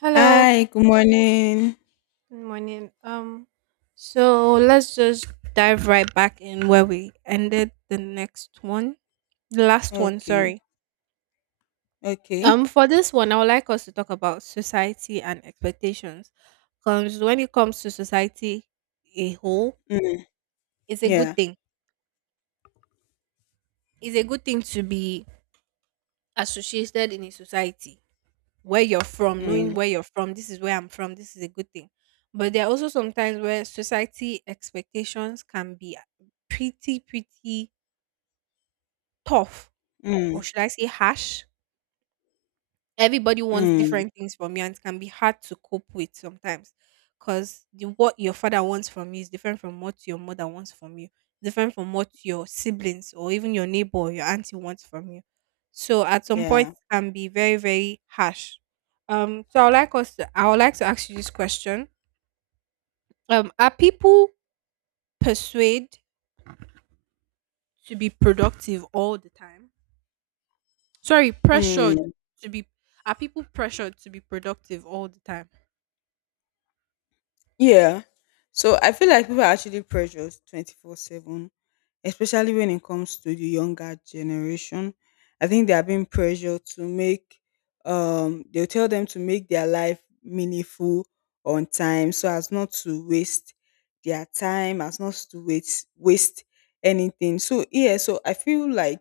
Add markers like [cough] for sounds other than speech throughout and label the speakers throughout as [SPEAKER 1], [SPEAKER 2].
[SPEAKER 1] Hello,
[SPEAKER 2] Hi, good morning.
[SPEAKER 1] good morning. So let's just dive right back in where we ended the next one, the last one,
[SPEAKER 2] Okay,
[SPEAKER 1] sorry.
[SPEAKER 2] okay.
[SPEAKER 1] For this one, I would like us to talk about society and expectations. Because when it comes to society a whole,
[SPEAKER 2] Mm,
[SPEAKER 1] it's a good
[SPEAKER 2] yeah.
[SPEAKER 1] thing. It's a good thing to be associated in a society where you're from, knowing
[SPEAKER 2] Mm,
[SPEAKER 1] where you're from, this is where I'm from, this is a good thing. But there are also sometimes where society expectations can be pretty tough, or
[SPEAKER 2] mm,
[SPEAKER 1] should I say harsh, everybody wants
[SPEAKER 2] mm,
[SPEAKER 1] different things from you and it can be hard to cope with sometimes because the what your father wants from you is different from what your mother wants from you different from what your siblings or even your neighbor or your auntie wants from you so at some point
[SPEAKER 2] yeah.
[SPEAKER 1] it can be very harsh. I would like to ask you this question. Um, are people persuaded to be productive all the time, sorry, pressured
[SPEAKER 2] Mm.
[SPEAKER 1] to be, are people pressured to be productive all the time?
[SPEAKER 2] Yeah. So I feel like people are actually pressured 24/7, especially when it comes to the younger generation. I think they are being pressured to make they'll tell them to make their life meaningful on time, so as not to waste their time, as not to waste anything. So yeah, so I feel like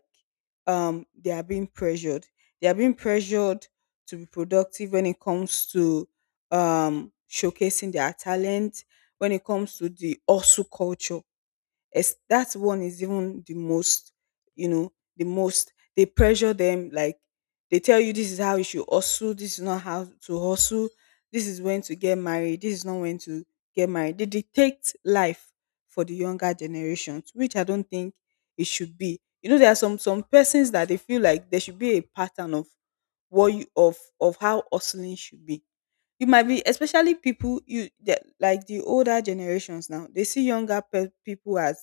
[SPEAKER 2] they are being pressured. They are being pressured to be productive when it comes to showcasing their talent. When it comes to the also culture, that one is even you know, the most. They pressure them like they tell you, this is how you should hustle, this is not how to hustle, this is when to get married, this is not when to get married. They dictate life for the younger generations, which I don't think it should be. You know, there are some persons that, they feel like there should be a pattern of what you of how hustling should be. You might be especially people you the like the older generations now, they see younger people as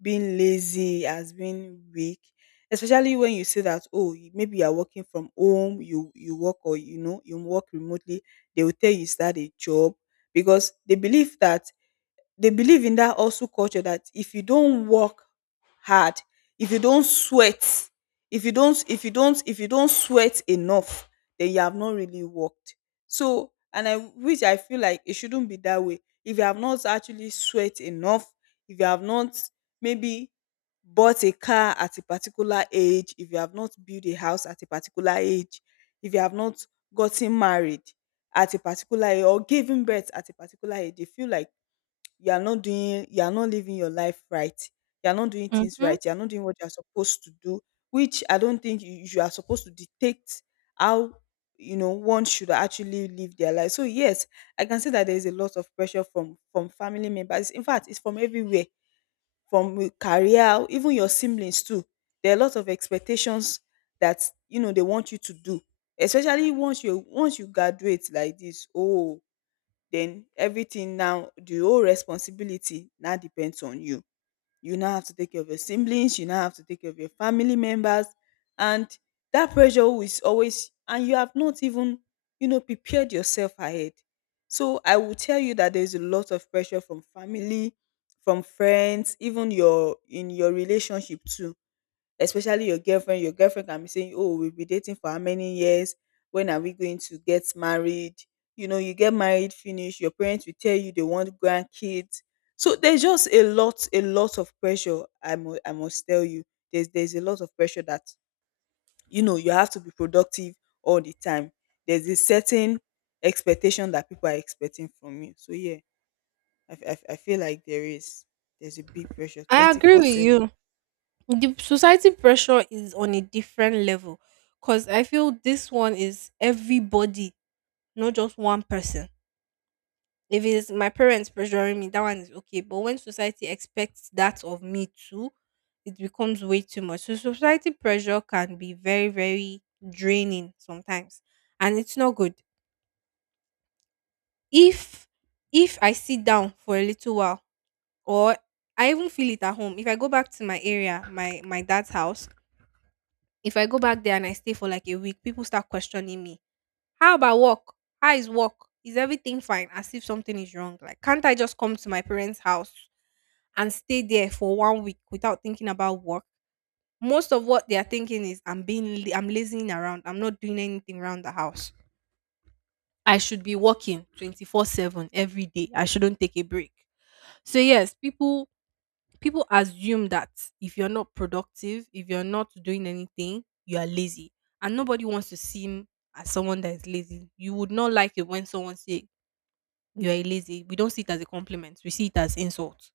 [SPEAKER 2] being lazy, as being weak. Especially when you say that, oh, maybe you are working from home, you work, or you work remotely, they will tell you start a job, because they believe in that also culture, that if you don't work hard, if you don't sweat, if you don't sweat enough, then you have not really worked. So and I which I feel like it shouldn't be that way. If you have not actually sweat enough, if you have not maybe bought a car at a particular age, if you have not built a house at a particular age, if you have not gotten married at a particular age, or given birth at a particular age, they feel like you are not living your life right. You are not doing things
[SPEAKER 1] Mm-hmm.
[SPEAKER 2] right. You are not doing what you are supposed to do, which I don't think you are supposed to dictate how one should actually live their life. So yes, I can say that there is a lot of pressure from family members. In fact, it's from everywhere, from career, even your siblings too. There are a lot of expectations that they want you to do, especially once you graduate like this, oh, then everything now the whole responsibility now depends on you. You now have to take care of your siblings. You now have to take care of your family members, and that pressure is always. And you have not even prepared yourself ahead. So I will tell you that there's a lot of pressure from family, from friends, even your in your relationship too, especially your girlfriend. Your girlfriend can be saying, "Oh, we've been dating for how many years? When are we going to get married?" You know, you get married, finish. Your parents will tell you they want grandkids. So there's just a lot of pressure. I must tell you, there's a lot of pressure that you have to be productive all the time. There's a certain expectation that people are expecting from you. So yeah, I feel like there's a big pressure,
[SPEAKER 1] I
[SPEAKER 2] twenty
[SPEAKER 1] agree
[SPEAKER 2] four
[SPEAKER 1] with
[SPEAKER 2] seven.
[SPEAKER 1] you. The society pressure is on a different level because I feel this one is everybody, not just one person. If it's my parents pressuring me, that one is okay. But when society expects that of me too, it becomes way too much. So society pressure can be very, very draining sometimes. And it's not good. If if I sit down for a little while or I even feel it at home, if I go back to my area, my dad's house, if I go back there and I stay for like a week, people start questioning me. How about work? How is work? Is everything fine? As if something is wrong. Like, can't I just come to my parents' house and stay there for 1 week without thinking about work? Most of what they are thinking is I'm lazing around. I'm not doing anything around the house. I should be working 24/7 every day. I shouldn't take a break. So yes, people assume that if you're not productive, if you're not doing anything, you are lazy. And nobody wants to seem as someone that is lazy. You would not like it when someone say you are lazy. We don't see it as a compliment. We see it as insult.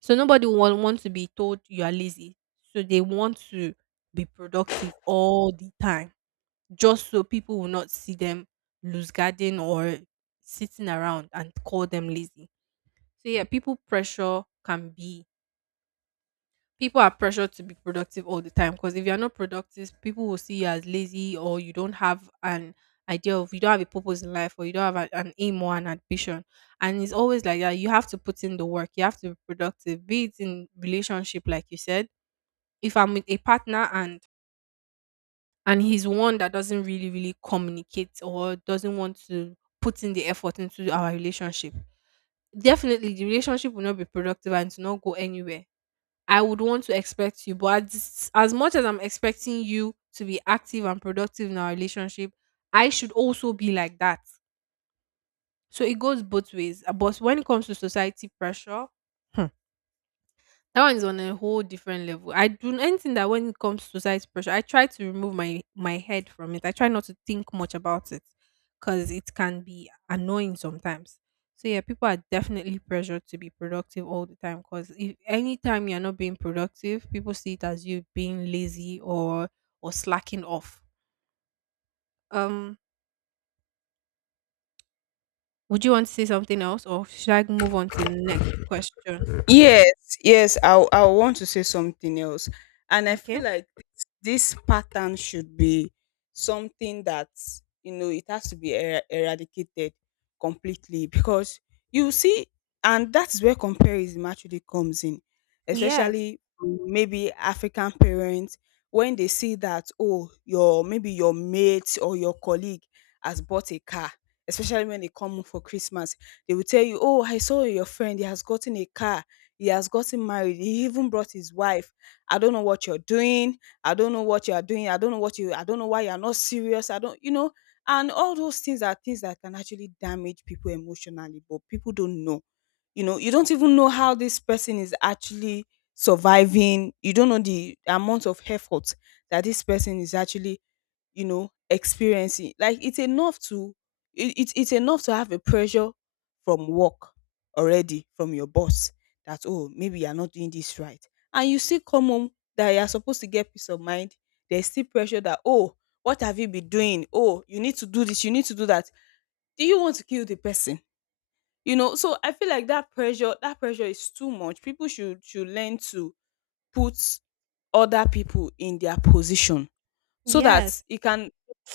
[SPEAKER 1] So nobody will want to be told you are lazy. So they want to be productive all the time. Just so people will not see them loose guarding or sitting around and call them lazy. So yeah, people are pressured to be productive all the time because if you're not productive people will see you as lazy or you don't have a purpose in life or you don't have a- an aim or an ambition. And it's always like that, you have to put in the work, you have to be productive, be it in relationship like you said, if I'm with a partner and he's one that doesn't really communicate or doesn't want to put in the effort into our relationship, definitely the relationship will not be productive and to not go anywhere. I would want to expect you. But as much as I'm expecting you to be active and productive in our relationship, I should also be like that. So it goes both ways. But when it comes to society pressure, [laughs] that one is on a whole different level. I do anything that when it comes to society pressure, I try to remove my head from it. I try not to think much about it because it can be annoying sometimes. So yeah, people are definitely pressured to be productive all the time because if anytime you're not being productive, people see it as you being lazy or slacking off. Um, would you want to say something else, or should I move on to the next question?
[SPEAKER 2] Yes, [laughs] yes, I want to say something else. And I feel
[SPEAKER 1] Okay.
[SPEAKER 2] like this pattern should be something that, it has to be eradicated completely. Because you see, and that is where comparison actually comes in,
[SPEAKER 1] Yes.
[SPEAKER 2] especially from maybe African parents, when they see that, oh, your maybe your mate or your colleague has bought a car, especially when they come home for Christmas, they will tell you, oh, I saw your friend, he has gotten a car, he has gotten married, he even brought his wife. I don't know what you're doing. I don't know what you are doing. I don't know why you're not serious. I don't you know and all those things are things that can actually damage people emotionally, but people don't know. You know, you don't even know how this person is actually surviving. You don't know the amount of effort that this person is actually experiencing. Like it's enough to have a pressure from work already, from your boss, that, oh, maybe you're not doing this right. And you still come home, that you're supposed to get peace of mind, there's still pressure, that, oh, what have you been doing, oh, you need to do this, you need to do that. Do you want to kill the person? So I feel like that pressure is too much. People should learn to put other people in their position, so that
[SPEAKER 1] Yes.
[SPEAKER 2] it can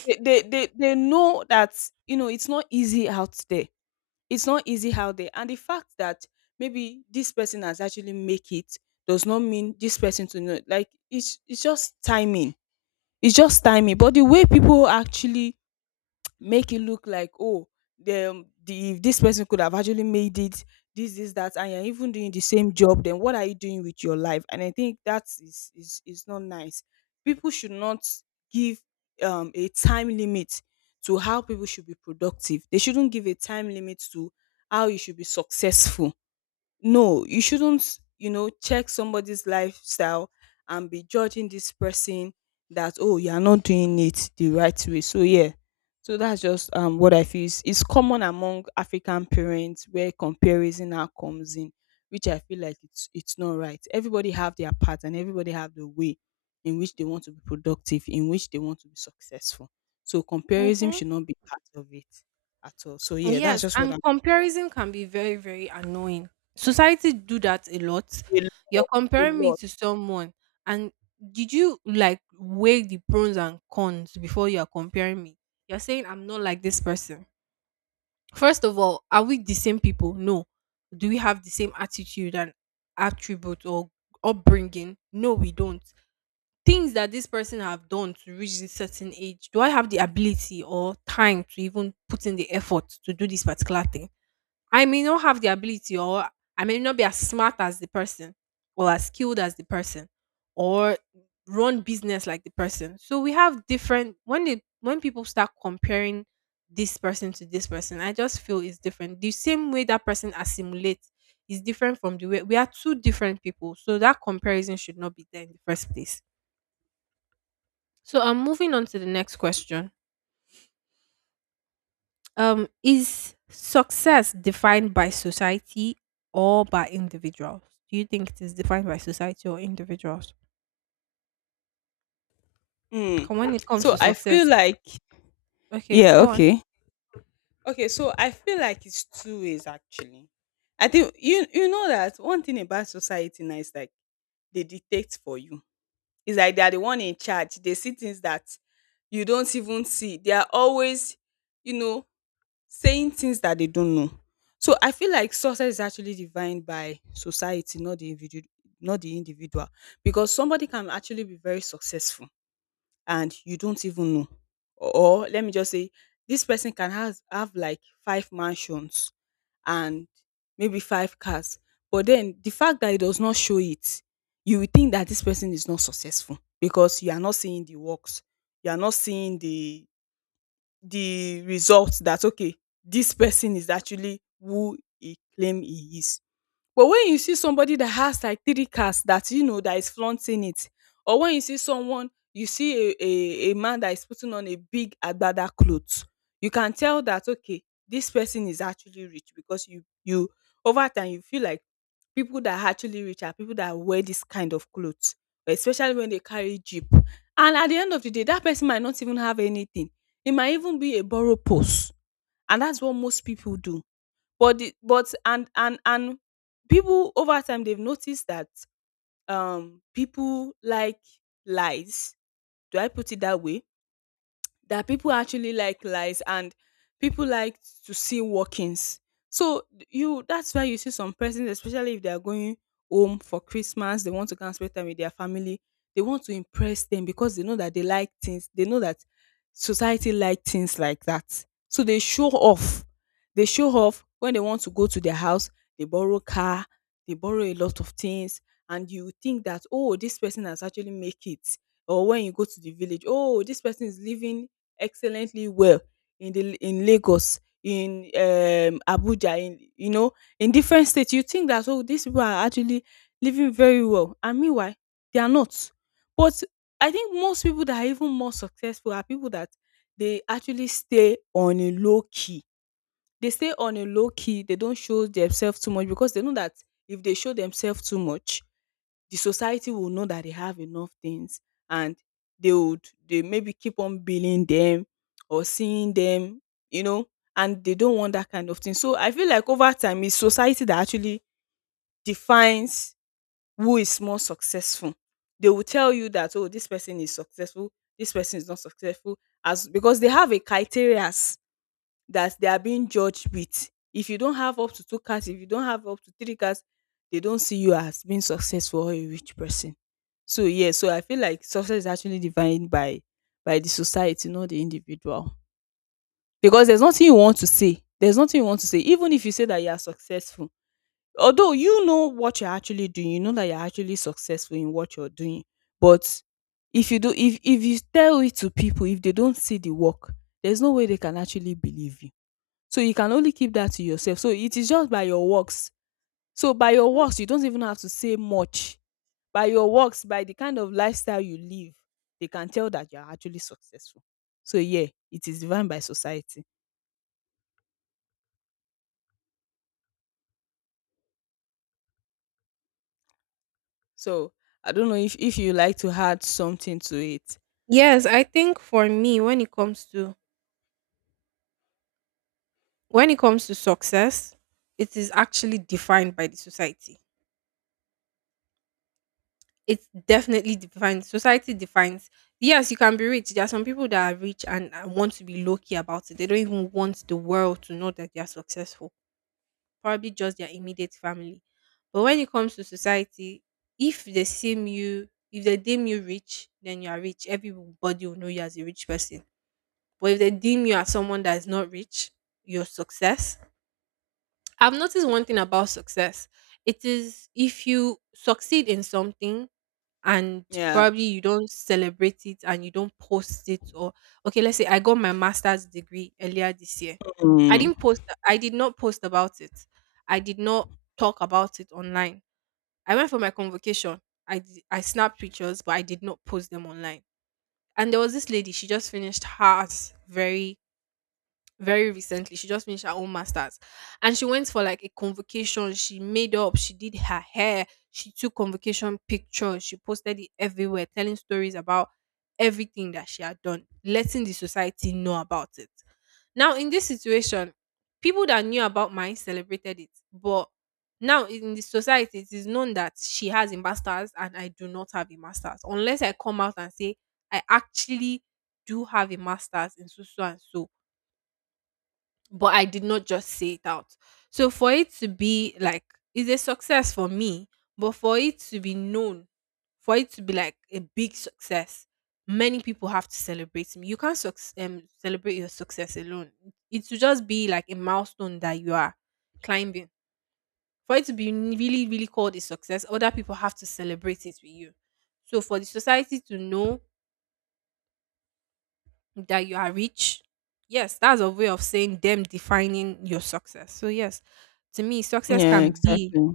[SPEAKER 2] they know that it's not easy out there, it's not easy out there. And the fact that maybe this person has actually make it does not mean this person to know. Like it's just timing, it's just timing. But the way people actually make it look like, oh, the this person could have actually made it, this that, and you're even doing the same job, then what are you doing with your life? And I think that is not nice. People should not give a time limit to how people should be productive. They shouldn't give a time limit to how you should be successful. No, you shouldn't, check somebody's lifestyle and be judging this person, that, oh, you are not doing it the right way. So yeah. So that's just what I feel. Is it's common among African parents, where comparison now comes in, which I feel like it's not right. Everybody have their part, and everybody have the way in which they want to be productive, in which they want to be successful. So comparison
[SPEAKER 1] Mm-hmm.
[SPEAKER 2] should not be part of it at all. So yeah, that's
[SPEAKER 1] Yes,
[SPEAKER 2] just what
[SPEAKER 1] and
[SPEAKER 2] I'm.
[SPEAKER 1] comparison can be very, very annoying. Society do that a lot.
[SPEAKER 2] A
[SPEAKER 1] You're
[SPEAKER 2] lot, a
[SPEAKER 1] comparing me
[SPEAKER 2] lot.
[SPEAKER 1] to someone, and did you like weigh the pros and cons before you are comparing me? You're saying I'm not like this person. First of all, are we the same people? No. Do we have the same attitude and attribute or upbringing? No, we don't. Things that this person have done to reach this certain age, do I have the ability or time to even put in the effort to do this particular thing? I may not have the ability or I may not be as smart as the person or as skilled as the person or run business like the person. So we have different when they when people start comparing this person to this person, I just feel it's different. The same way that person assimilates is different from the way we are two different people. So that comparison should not be there in the first place. So I'm moving on to the next question. Is success defined by society or by individuals? Do you think it is defined by society or individuals?
[SPEAKER 2] Mm.
[SPEAKER 1] 'Cause when it comes
[SPEAKER 2] So
[SPEAKER 1] to
[SPEAKER 2] I feel
[SPEAKER 1] success,
[SPEAKER 2] like.
[SPEAKER 1] okay,
[SPEAKER 2] Yeah,
[SPEAKER 1] go on.
[SPEAKER 2] okay. Okay, so I feel like it's two ways actually. I think you know that one thing about society now is like, they dictate for you. It's like they are the one in charge. They see things that you don't even see. They are always, you know, saying things that they don't know. So I feel like success is actually defined by society, not the individual, not the individual, because somebody can actually be very successful and you don't even know. Or let me just say, this person can have like five mansions and maybe five cars. But then the fact that it does not show it, you will think that this person is not successful, because you are not seeing the works. You are not seeing the results, that, okay, this person is actually who he claim he is. But when you see somebody that has like 3 cars that that is flaunting it, or when you see someone you see a man that is putting on a big agbada clothes, you can tell that, okay, this person is actually rich, because you over time you feel like people that are actually rich are people that wear this kind of clothes, especially when they carry jeep. And at the end of the day, that person might not even have anything. It might even be a borrow purse, and that's what most people do. But the but and people over time they've noticed that people like lies. Do I put it that way? That people actually like lies, and people like to see workings. So you that's why you see some persons, especially if they are going home for Christmas, they want to go and spend time with their family. They want to impress them, because they know that they like things. They know that society like things like that. So they show off. They show off when they want to go to their house. They borrow car. They borrow a lot of things, and you think that, oh, this person has actually make it. Or when you go to the village, oh, this person is living excellently well in Lagos, in Abuja, in different states. You think that, oh, these people are actually living very well, and meanwhile, they are not. But I think most people that are even more successful are people that they actually stay on a low key. They stay on a low key. They don't show themselves too much because they know that if they show themselves too much, the society will know that they have enough things and they would they maybe keep on billing them or seeing them, you know, and they don't want that kind of thing. So I feel like over time it's society that actually defines who is more successful. They will tell you that, oh, this person is successful, this person is not successful, as because they have a criteria that they are being judged with. If you don't have up to two cars, if you don't have up to three cars, they don't see you as being successful or a rich person. So yeah, so I feel like success is actually defined by the society, not the individual. Because there's nothing you want to say. There's nothing you want to say. Even if you say that you are successful, although you know what you're actually doing, you know that you're actually successful in what you're doing. But if you do, if you tell it to people, if they don't see the work, there's no way they can actually believe you. So you can only keep that to yourself. So it is just by your works. So by your
[SPEAKER 1] Hmm.
[SPEAKER 2] works, you don't even have to say much by your works, by the kind of lifestyle you live, they can tell that you're actually successful. So yeah, it is defined by society. So I don't know if you like to add something to it.
[SPEAKER 1] Yes, I think for me, when it comes to success, it is actually defined by the society. It's definitely defined. Society defines. Yes, you can be rich. There are some people that are rich and want to be low key about it. They don't even want the world to know that they are successful, probably just their immediate family. But when it comes to society, if they seem you, if they deem you rich, then you are rich. Everybody will know you as a rich person. But if they deem you as someone that is not rich, your success. I've noticed one thing about success. It is if you succeed in something, and
[SPEAKER 2] Yeah.
[SPEAKER 1] probably you don't celebrate it and you don't post it or okay let's say I got my master's degree earlier this year. i didn't
[SPEAKER 2] Mm.
[SPEAKER 1] post i did not post about it, I did not talk about it online, I went for my convocation, I snapped pictures but I did not post them online. And there was this lady, she just finished hers very very recently. She just finished her own masters and she went for like a convocation. She made up, she did her hair, she took convocation pictures, she posted it everywhere, telling stories about everything that she had done, letting the society know about it. Now, in this situation, people that knew about mine celebrated it, but now in the society, it is known that she has a master's and I do not have a master's. Unless I come out and say I actually do have a master's in so so and so, but I did not just say it out. So for it to be like it's a success for me, but for it to be known, for it to be like a big success, many people have to celebrate me. You can't celebrate your success alone. It should just be like a milestone that you are climbing. For it to be really, really called a success, other people have to celebrate it with you. So for the society to know that you are rich. Yes, that's a way of saying them defining your success. So yes, to me, success
[SPEAKER 2] Yeah, exactly.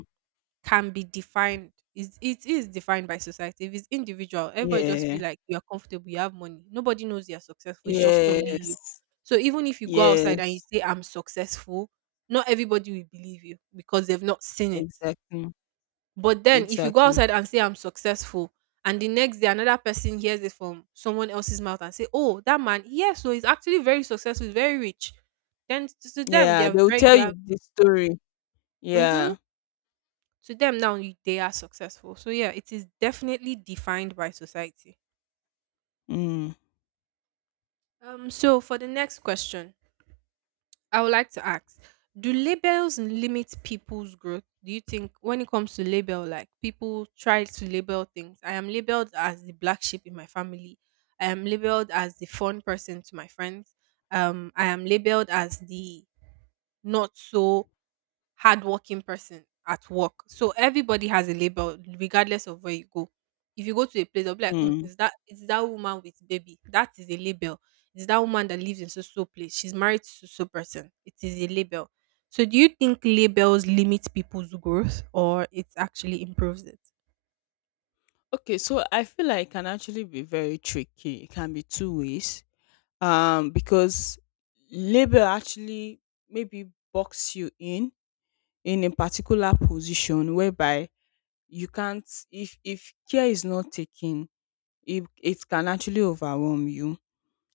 [SPEAKER 1] can be defined. Is it is defined by society. If it's individual, everybody just
[SPEAKER 2] Yeah.
[SPEAKER 1] feel like you are comfortable, you have money. Nobody knows you are successful. It's just only you.
[SPEAKER 2] Yes.
[SPEAKER 1] So even if you go outside and you
[SPEAKER 2] Yes.
[SPEAKER 1] say I'm successful, not everybody will believe you because they've not seen it.
[SPEAKER 2] Exactly.
[SPEAKER 1] But then if you go
[SPEAKER 2] Exactly.
[SPEAKER 1] outside and say I'm successful and the next day another person hears it from someone else's mouth and say, "Oh, that man, yes, so he's actually very successful, he's very rich." Then to them they
[SPEAKER 2] Yeah,
[SPEAKER 1] are
[SPEAKER 2] they'll
[SPEAKER 1] very
[SPEAKER 2] tell
[SPEAKER 1] you
[SPEAKER 2] you
[SPEAKER 1] are
[SPEAKER 2] the story.
[SPEAKER 1] mm-hmm.
[SPEAKER 2] Yeah.
[SPEAKER 1] To them now they are successful. So yeah, it is definitely defined by society.
[SPEAKER 2] Mm.
[SPEAKER 1] So for the next question, I would like to ask, do labels limit people's growth? Do you think when it comes to label, like people try to label things? I am labeled as the black sheep in my family. I am labeled as the fun person to my friends. I am labeled as the not so hardworking person at work. So everybody has a label, regardless of where you go. If you go to a place, they'll be like, mm,
[SPEAKER 2] Mm.
[SPEAKER 1] "Is that it's that woman with baby? That is a label. It's that woman that lives in so so place. She's married to so person. It is a label." So do you think labels limit people's growth or it actually improves it?
[SPEAKER 2] Okay, so I feel like it can actually be very tricky. It can be two ways. Because labor actually maybe box you in a particular position whereby you can't, if care is not taken, it can actually overwhelm you,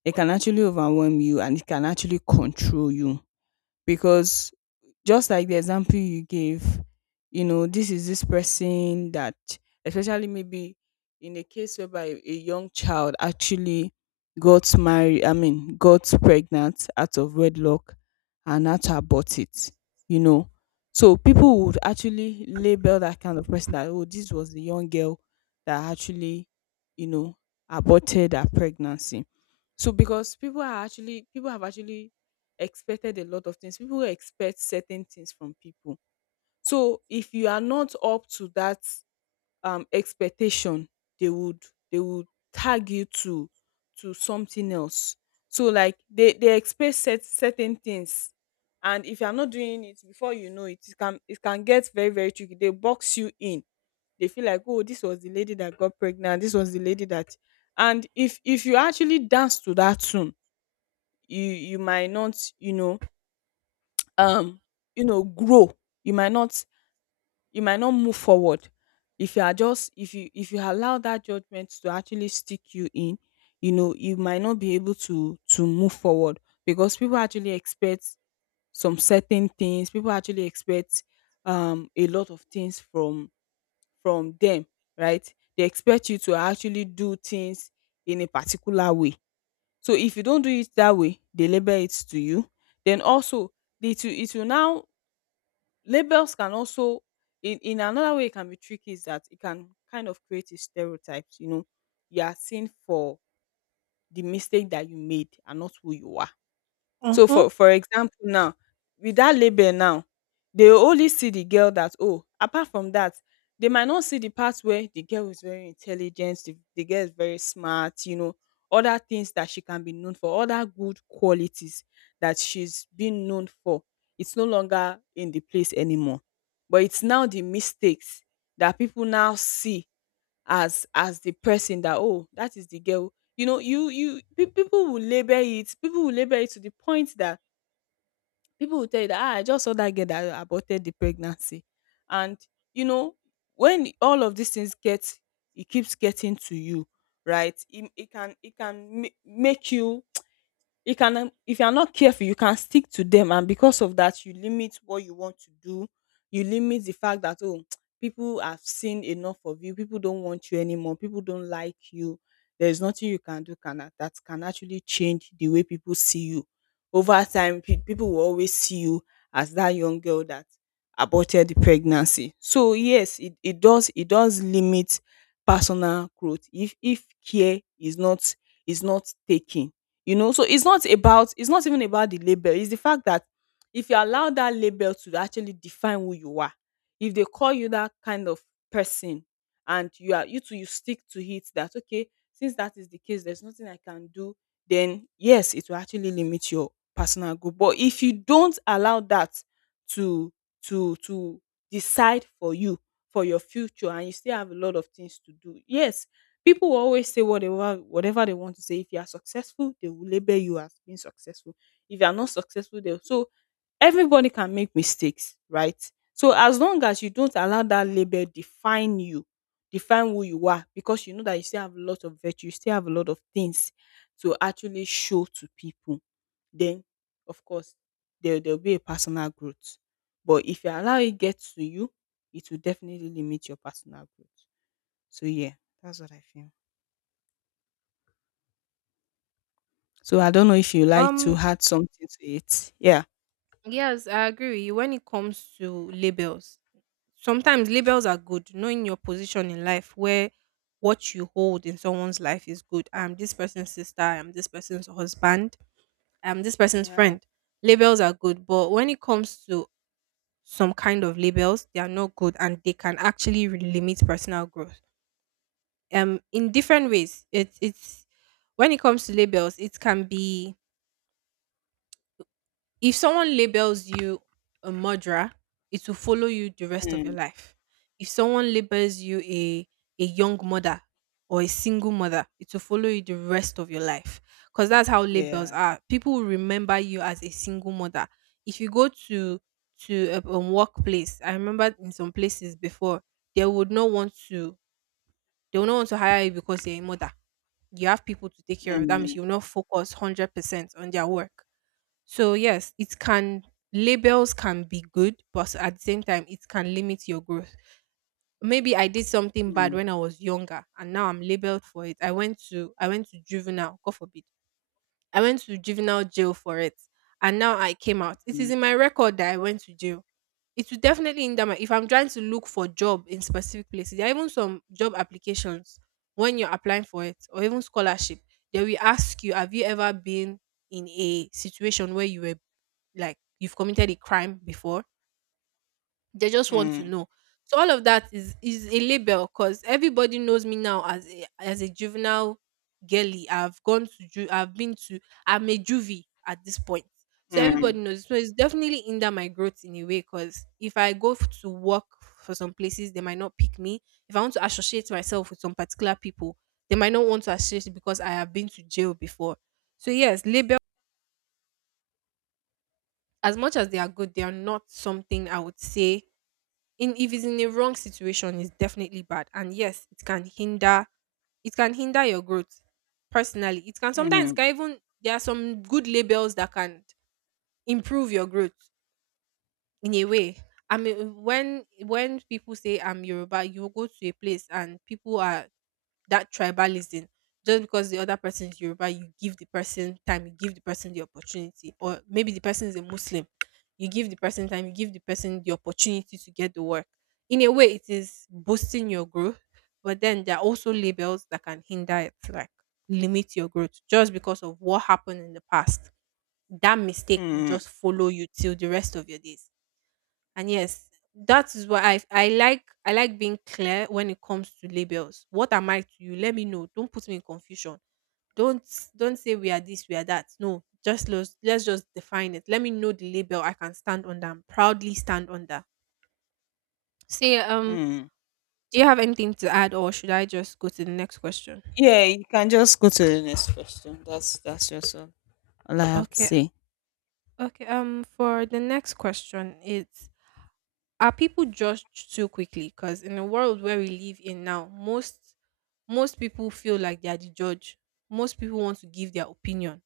[SPEAKER 2] it can actually overwhelm you, and it can actually control you. Because just like the example you gave, you know, this is this person that, especially maybe in a case whereby a young child actually got married, I mean, got pregnant out of wedlock and had to abort it, you know. So people would actually label that kind of person that, oh, this was the young girl that actually, you know, aborted her pregnancy. So because people are actually, people have actually expected a lot of things. People expect certain things from people. So if you are not up to that expectation, they would they would tag you to something else. So like they expect set, certain things, and if you're not doing it, before you know it, it can get very very tricky. They box you in, they feel like, oh, this was the lady that got pregnant, this was the lady that, and if you actually dance to that tune, you might not, you know, um you know, grow, you might not, you might not move forward. If you are just, if you, if you allow that judgment to actually stick you in, you know, you might not be able to move forward, because people actually expect some certain things. People actually expect a lot of things from them, right? They expect you to actually do things in a particular way, so if you don't do it that way, they label it to you. Then also, it will now, labels can also, in another way it can be tricky is that it can kind of create a stereotypes, you know, you are seen for the mistake that you made and not who you are. So
[SPEAKER 1] Mm-hmm.
[SPEAKER 2] for example now, with that label now, they will only see the girl that, oh, apart from that, they might not see the part where the girl is very intelligent, the girl is very smart, you know, other things that she can be known for, other good qualities that she's being known for. It's no longer in the place anymore. But it's now the mistakes that people now see, as the person that, oh, that is the girl. You know, you people will label it, people will label it to the point that people will tell you that, ah, I just saw that girl that aborted the pregnancy. And you know, when all of these things get, it keeps getting to you, right? It can, it can make you, you can, if you are not careful, you can stick to them, and because of that you limit what you want to do. You limit the fact that, oh, [tsk] people have seen enough of you, people don't want you anymore, people don't like you, there's nothing you can do that can actually change the way people see you. Over time, people will always see you as that young girl that aborted the pregnancy. So yes, it does, it does limit personal growth if care is not taken, you know. So it's not about, it's not even about the label, it's the fact that if you allow that label to actually define who you are, if they call you that kind of person and you are, you too you stick to it that, okay, since that is the case, there's nothing I can do, then yes, it will actually limit your personal growth. But if you don't allow that to to decide for you, for your future, and you still have a lot of things to do, yes. People will always say whatever whatever they want to say. If you are successful, they will label you as being successful. If you are not successful, they will. So everybody can make mistakes, right? So as long as you don't allow that label define you, define who you are, because you know that you still have a lot of virtue, you still have a lot of things to actually show to people, then of course there there'll be a personal growth. But if you allow it get to you, it will definitely limit your personal growth. So yeah, that's what I feel. So I don't know if you like to
[SPEAKER 1] Um,
[SPEAKER 2] add something to it. Yeah.
[SPEAKER 1] Yes, I agree with you. When it comes to labels, sometimes labels are good. Knowing your position in life, where what you hold in someone's life is good. I'm this person's sister. I'm this person's husband. I'm this person's
[SPEAKER 2] Yeah.
[SPEAKER 1] friend. Labels are good, but when it comes to some kind of labels, they are not good, and they can actually limit personal growth. In different ways. It's when it comes to labels, it can be if someone labels you a murderer, it will follow you the rest of your
[SPEAKER 2] Mm,
[SPEAKER 1] life. If someone labels you a young mother or a single mother, it will follow you the rest of your life. Because that's how labels
[SPEAKER 2] yeah.
[SPEAKER 1] are. People will remember you as a single mother. If you go to a workplace, I remember in some places before they would not want to they would not want to hire you because you're a mother. You have people to take care of. That means
[SPEAKER 2] Mm,
[SPEAKER 1] you will not focus 100% on their work, so yes, it can, labels can be good, but at the same time, it can limit your growth. Maybe I did something bad
[SPEAKER 2] mm,
[SPEAKER 1] when I was younger, and now I'm labeled for it. I went to juvenile, God forbid. I went to juvenile jail for it, and now I came out. It is
[SPEAKER 2] mm,
[SPEAKER 1] in my record that I went to jail. It will definitely hinder my. If I'm trying to look for job in specific places, there are even some job applications when you're applying for it, or even scholarship. They will ask you, have you ever been in a situation where you were like you've committed a crime before. They just want to
[SPEAKER 2] mm,
[SPEAKER 1] know. So all of that is a label because everybody knows me now as a juvenile girly. I've been to I'm a juvie at this point. So
[SPEAKER 2] mm,
[SPEAKER 1] everybody knows. So it's definitely hinder my growth in a way because if I go to work for some places, they might not pick me. If I want to associate myself with some particular people, they might not want to associate because I have been to jail before. So yes, label, as much as they are good, they are not something I would say, in if it's in a wrong situation it's definitely bad, and yes it can hinder, it can hinder your growth personally. It can sometimes it
[SPEAKER 2] mm,
[SPEAKER 1] can even, there are some good labels that can improve your growth in a way. I mean, when people say I'm Yoruba, you go to a place and people are, that tribalism, just because the other person is Yoruba, you give the person time, you give the person the opportunity, or maybe the person is a Muslim, you give the person time, you give the person the opportunity to get the work. In a way, it is boosting your growth, but then there are also labels that can hinder it, like limit your growth just because of what happened in the past. That mistake will
[SPEAKER 2] mm,
[SPEAKER 1] just follow you till the rest of your days. And yes, that is why I like being clear when it comes to labels. What am I to you? Let me know. Don't put me in confusion. Don't don't say we are this, we are that. No, just let's just define it. Let me know the label I can stand under and proudly stand under. Say,
[SPEAKER 2] mm.
[SPEAKER 1] do you have anything to add or should I just go to the next question?
[SPEAKER 2] Yeah, you can just go to the next question. That's just all I have to
[SPEAKER 1] Okay.
[SPEAKER 2] say.
[SPEAKER 1] Okay. For the next question, it's, are people judged too quickly? Because in the world where we live in now, most people feel like they are the judge. Most people want to give their opinion.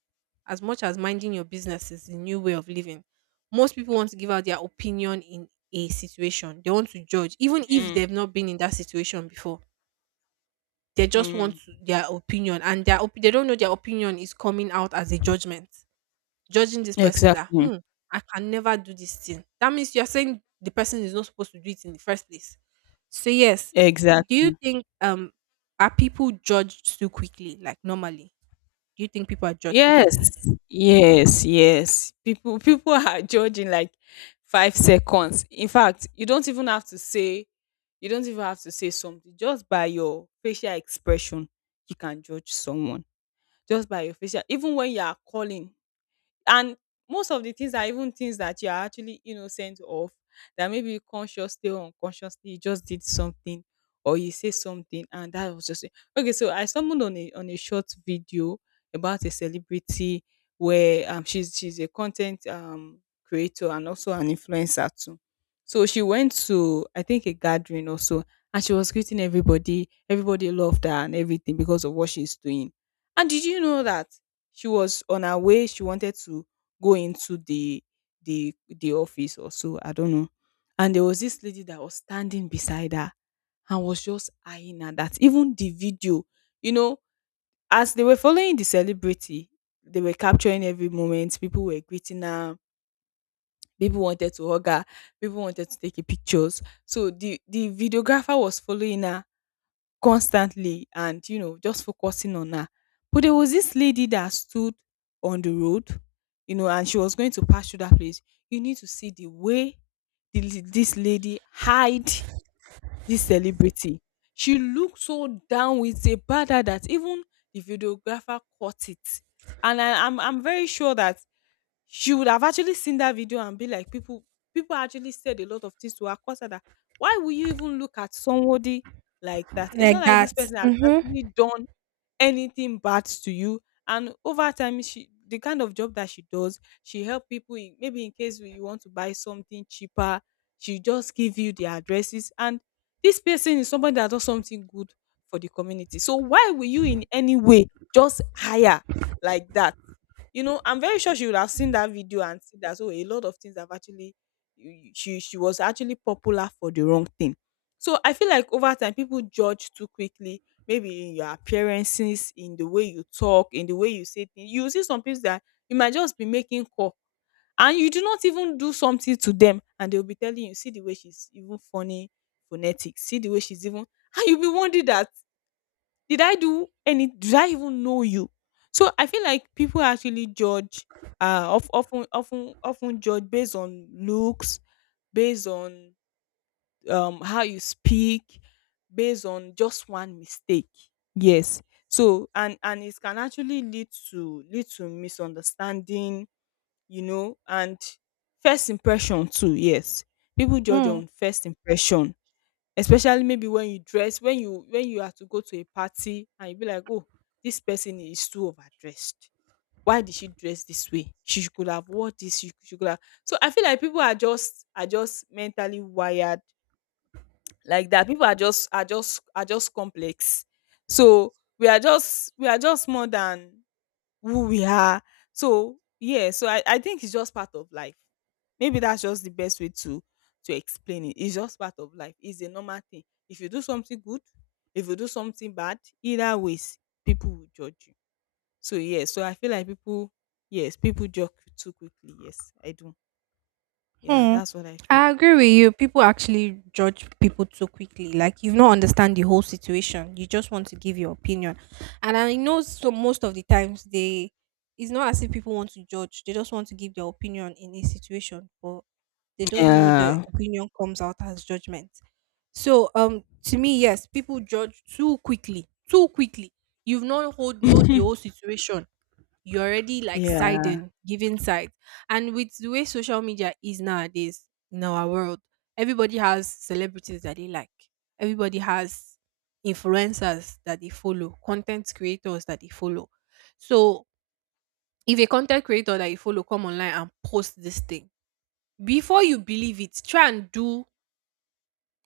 [SPEAKER 1] As much as minding your business is a new way of living, most people want to give out their opinion in a situation. They want to judge, even if
[SPEAKER 2] Mm,
[SPEAKER 1] they've not been in that situation before. They just want
[SPEAKER 2] mm.
[SPEAKER 1] to, their opinion, and their they don't know their opinion is coming out as a judgment, judging this person that
[SPEAKER 2] Exactly.
[SPEAKER 1] hmm, I can never do this thing. That means you're saying the person is not supposed to do it in the first place. So yes, do
[SPEAKER 2] Exactly.
[SPEAKER 1] you think are people judged too quickly? Like normally, do you think people are judged too
[SPEAKER 2] Yes,
[SPEAKER 1] quickly?
[SPEAKER 2] yes, yes. People people [laughs] are judging like 5 seconds. In fact, you don't even have to say, you don't even have to say something. Just by your facial expression, you can judge someone. Just by your facial, even when you are calling, and most of the things are even things that you are actually innocent of, that maybe consciously or unconsciously you just did something or you say something and that was just it. Okay, so I stumbled on a short video about a celebrity, where she's a content creator and also an influencer too. So she went to I think a gathering also, and she was greeting everybody, everybody loved her and everything because of what she's doing. And did you know that she was on her way, she wanted to go into the office or so, I don't know, and there was this lady that was standing beside her and was just eyeing her, that even the video, you know, as they were following the celebrity, they were capturing every moment. People were greeting her, people wanted to hug her, people wanted to take a pictures. So the videographer was following her constantly and, you know, just focusing on her. But there was this lady that stood on the road, you know, and she was going to pass through that place. You need to see the way the, this lady hide this celebrity. She looked so down with a bad that even the videographer caught it. And I'm very sure that she would have actually seen that video and be like people, people actually said a lot of things to her, cause her that, why will you even look at somebody like that? It's
[SPEAKER 1] Like
[SPEAKER 2] not like this
[SPEAKER 1] that.
[SPEAKER 2] person has actually
[SPEAKER 1] Mm-hmm.
[SPEAKER 2] done anything bad to you. And over time, she, the kind of job that she does, she help people in, maybe in case you want to buy something cheaper, she just give you the addresses. And this person is somebody that does something good for the community, so why will you in any way just hire like that? You know, I'm very sure she would have seen that video and see that, oh, a lot of things have actually, she was actually popular for the wrong thing. So I feel like over time people judge too quickly, maybe in your appearances, in the way you talk, in the way you say things. You will see some people that you might just be making call and you do not even do something to them and they'll be telling you, see the way she's even funny phonetics, see the way she's even [laughs] and you'll be wondering that, did I even know you? So I feel like people actually judge of, often often often judge based on looks, based on how you speak, based on just one mistake. Yes. So and it can actually lead to lead to misunderstanding, you know, and first impression too, yes. People judge on first impression, especially maybe when you dress, when you are to go to a party and you be like, oh, this person is too overdressed, why did she dress this way, she could have wore this, she could have. So I feel like people are just, are just mentally wired like that. People are just, are just complex. So we are just, we are just more than who we are. So yeah, so I think it's just part of life. Maybe that's just the best way to explain it. It's just part of life. It's a normal thing. If you do something good, if you do something bad, either ways, people will judge you. So yeah, so I feel like people, yes, people judge too quickly. Yes, I do. Yeah,
[SPEAKER 1] Hmm.
[SPEAKER 2] that's what I feel.
[SPEAKER 1] I agree with you. People actually judge people too quickly. Like you've not understand the whole situation. You just want to give your opinion. And I know so most of the times they, it's not as if people want to judge. They just want to give their opinion in a situation, but they don't know the
[SPEAKER 2] Yeah.
[SPEAKER 1] opinion comes out as judgment. So um, to me, yes, people judge too quickly. Too quickly. You've not hold know the whole
[SPEAKER 2] [laughs]
[SPEAKER 1] situation, you're already like
[SPEAKER 2] Yeah.
[SPEAKER 1] siding, giving side. And with the way social media is nowadays in our world, everybody has celebrities that they like. Everybody has influencers that they follow, content creators that they follow. So if a content creator that you follow come online and post this thing, before you believe it, try and do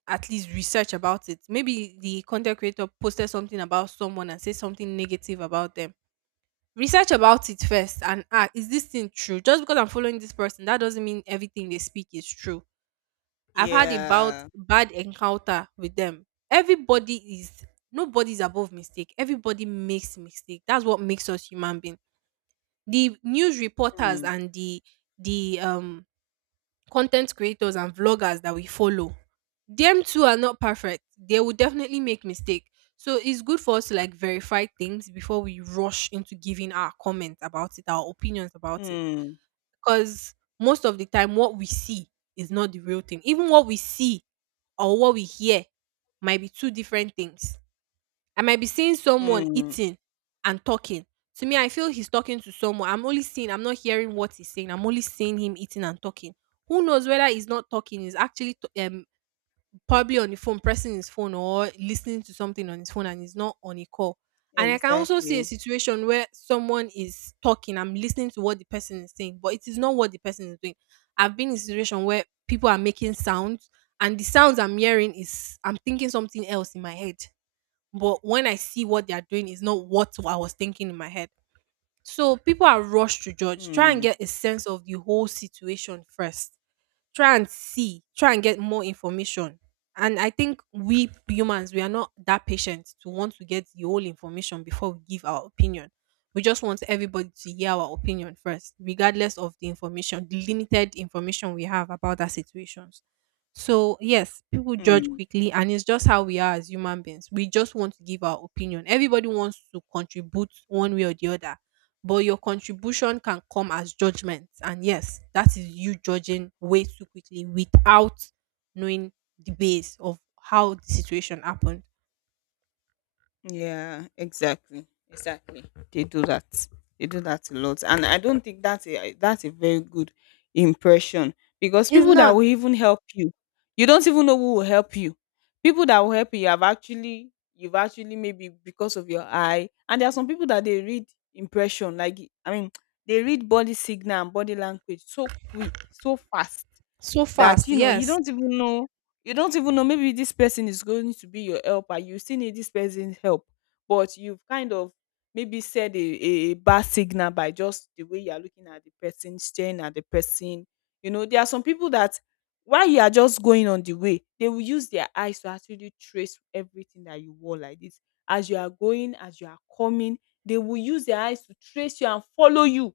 [SPEAKER 1] at least research about it. Maybe the content creator posted something about someone and said something negative about them. Research about it first and ah, is this thing true? Just because I'm following this person, that doesn't mean everything they speak is true. I've had about
[SPEAKER 2] Yeah.
[SPEAKER 1] bad encounter with them. Everybody is, nobody's above mistake, everybody makes mistake. That's what makes us human being. The news reporters
[SPEAKER 2] Mm,
[SPEAKER 1] and the um, content creators and vloggers that we follow, them too are not perfect. They will definitely make mistake. So it's good for us to like verify things before we rush into giving our comment about it, our opinions about it.
[SPEAKER 2] mm,
[SPEAKER 1] Because most of the time what we see is not the real thing. Even what we see or what we hear might be two different things. I might be seeing someone
[SPEAKER 2] mm.
[SPEAKER 1] eating and talking. To me, I feel he's talking to someone. I'm only seeing, I'm not hearing what he's saying. I'm only seeing him eating and talking. Who knows whether he's not talking, he's actually probably on the phone, pressing his phone or listening to something on his phone and he's not on a call. And I can also see a
[SPEAKER 2] Exactly.
[SPEAKER 1] situation where someone is talking, I'm listening to what the person is saying, but it is not what the person is doing. I've been in a situation where people are making sounds and the sounds I'm hearing is I'm thinking something else in my head, but when I see what they are doing, it's not what I was thinking in my head. So people are rushed to judge. Try and
[SPEAKER 2] Mm,
[SPEAKER 1] get a sense of the whole situation first, try and see, try and get more information. And I think we humans, we are not that patient to want to get the whole information before we give our opinion. We just want everybody to hear our opinion first, regardless of the information, the limited information we have about that situations. So yes, people judge
[SPEAKER 2] mm.
[SPEAKER 1] quickly, and it's just how we are as human beings. We just want to give our opinion. Everybody wants to contribute one way or the other, but your contribution can come as judgment, and yes that is you judging way too quickly without knowing the base of how the situation happened.
[SPEAKER 2] Yeah, exactly, exactly. They do that. They do that a lot, and I don't think that's a, that's a very good impression, because
[SPEAKER 1] It's
[SPEAKER 2] people that
[SPEAKER 1] not
[SPEAKER 2] will even help you, you don't even know who will help you. People that will help you, you have actually, you've actually, maybe because of your eye. And there are some people that they read impression, like I mean [tsk] they read body signal and body language so quick, so fast,
[SPEAKER 1] so
[SPEAKER 2] that
[SPEAKER 1] fast,
[SPEAKER 2] you know you
[SPEAKER 1] yes,
[SPEAKER 2] don't even know, you don't even know, maybe this person is going to be your helper, you still need this person's help, but you've kind of maybe said a, a bad signal by just the way you are looking at the person, staring at the person. You know, there are some people that while you are just going on the way, they will use their eyes to actually trace everything that you wore, like this, as you are going, as you are coming, they will use their eyes to trace you and follow you,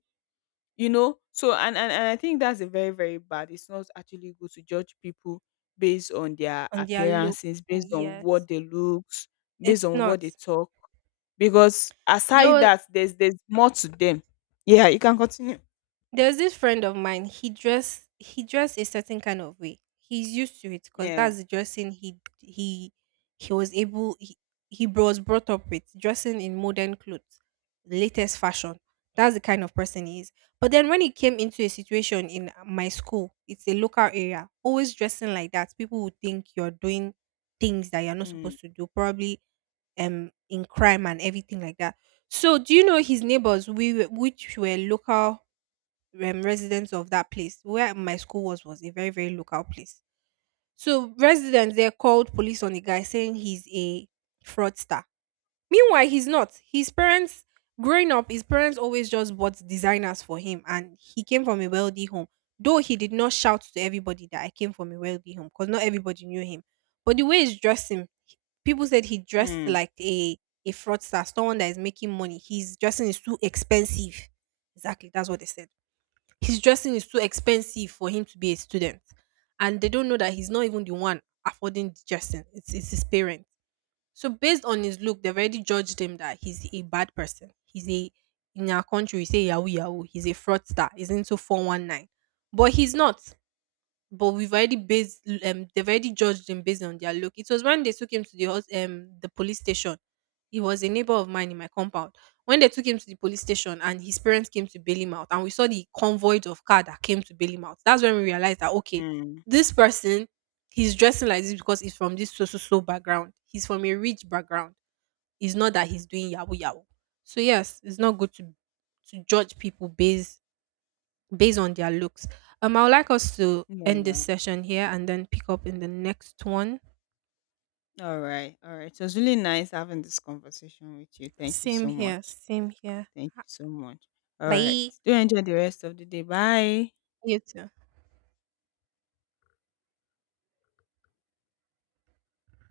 [SPEAKER 2] you know. So and I think that's a very, very bad, it's not actually good to judge people based on their
[SPEAKER 1] on their look,
[SPEAKER 2] appearances, based on what
[SPEAKER 1] yes,
[SPEAKER 2] they looks, based
[SPEAKER 1] it's
[SPEAKER 2] on what
[SPEAKER 1] not,
[SPEAKER 2] they talk, because
[SPEAKER 1] there
[SPEAKER 2] aside
[SPEAKER 1] was,
[SPEAKER 2] that, there's more to them. Yeah, you can continue.
[SPEAKER 1] there was this friend of mine. He dressed, he dressed a certain kind of way. He's used to it because
[SPEAKER 2] Yeah.
[SPEAKER 1] that's the dressing he was able, he was brought up with dressing in modern clothes, the latest fashion. That's the kind of person he is. But then when he came into a situation in my school, it's a local area, always dressing like that, people would think you're doing things that you're not
[SPEAKER 2] Mm,
[SPEAKER 1] supposed to do, probably um, in crime and everything like that. So do you know his neighbors we were, which were local residents of that place. Where my school was a very very local place. So residents there called police on the guy saying he's a fraudster. Meanwhile, he's not. His parents, growing up, his parents always just bought designers for him, and he came from a wealthy home. Though he did not shout to everybody that I came from a wealthy home, because not everybody knew him. But the way he's dressing, people said he dressed
[SPEAKER 2] mm,
[SPEAKER 1] like a fraudster, someone that is making money. His dressing is too expensive. Exactly, that's what they said, his dressing is too expensive for him to be a student, and they don't know that he's not even the one affording the dressing, it's his parents. So based on his look they've already judged him that he's a bad person, he's a, in our country we say yahoo yahoo, he's a fraudster, he's into 419, but he's not, but we've already based they've already judged him based on their look. It was when they took him to the the police station. He was a neighbor of mine in my compound. When they took him to the police station and his parents came to bail him out, and we saw the convoy of car that came to bail him out, that's when we realized that okay,
[SPEAKER 2] mm.
[SPEAKER 1] this person, he's dressing like this because he's from this so so so background. He's from a rich background. It's not that he's doing yahoo yahoo. So yes, it's not good to judge people based based on their looks. I would like us to end this
[SPEAKER 2] Yeah,
[SPEAKER 1] session here and then pick up in the next one.
[SPEAKER 2] all right, all right, it was really nice having this conversation with you, thank you
[SPEAKER 1] Same
[SPEAKER 2] so
[SPEAKER 1] here,
[SPEAKER 2] much.
[SPEAKER 1] same here.
[SPEAKER 2] Thank you so much. All right,
[SPEAKER 1] Bye.
[SPEAKER 2] do enjoy the rest of the day, bye.
[SPEAKER 1] You too.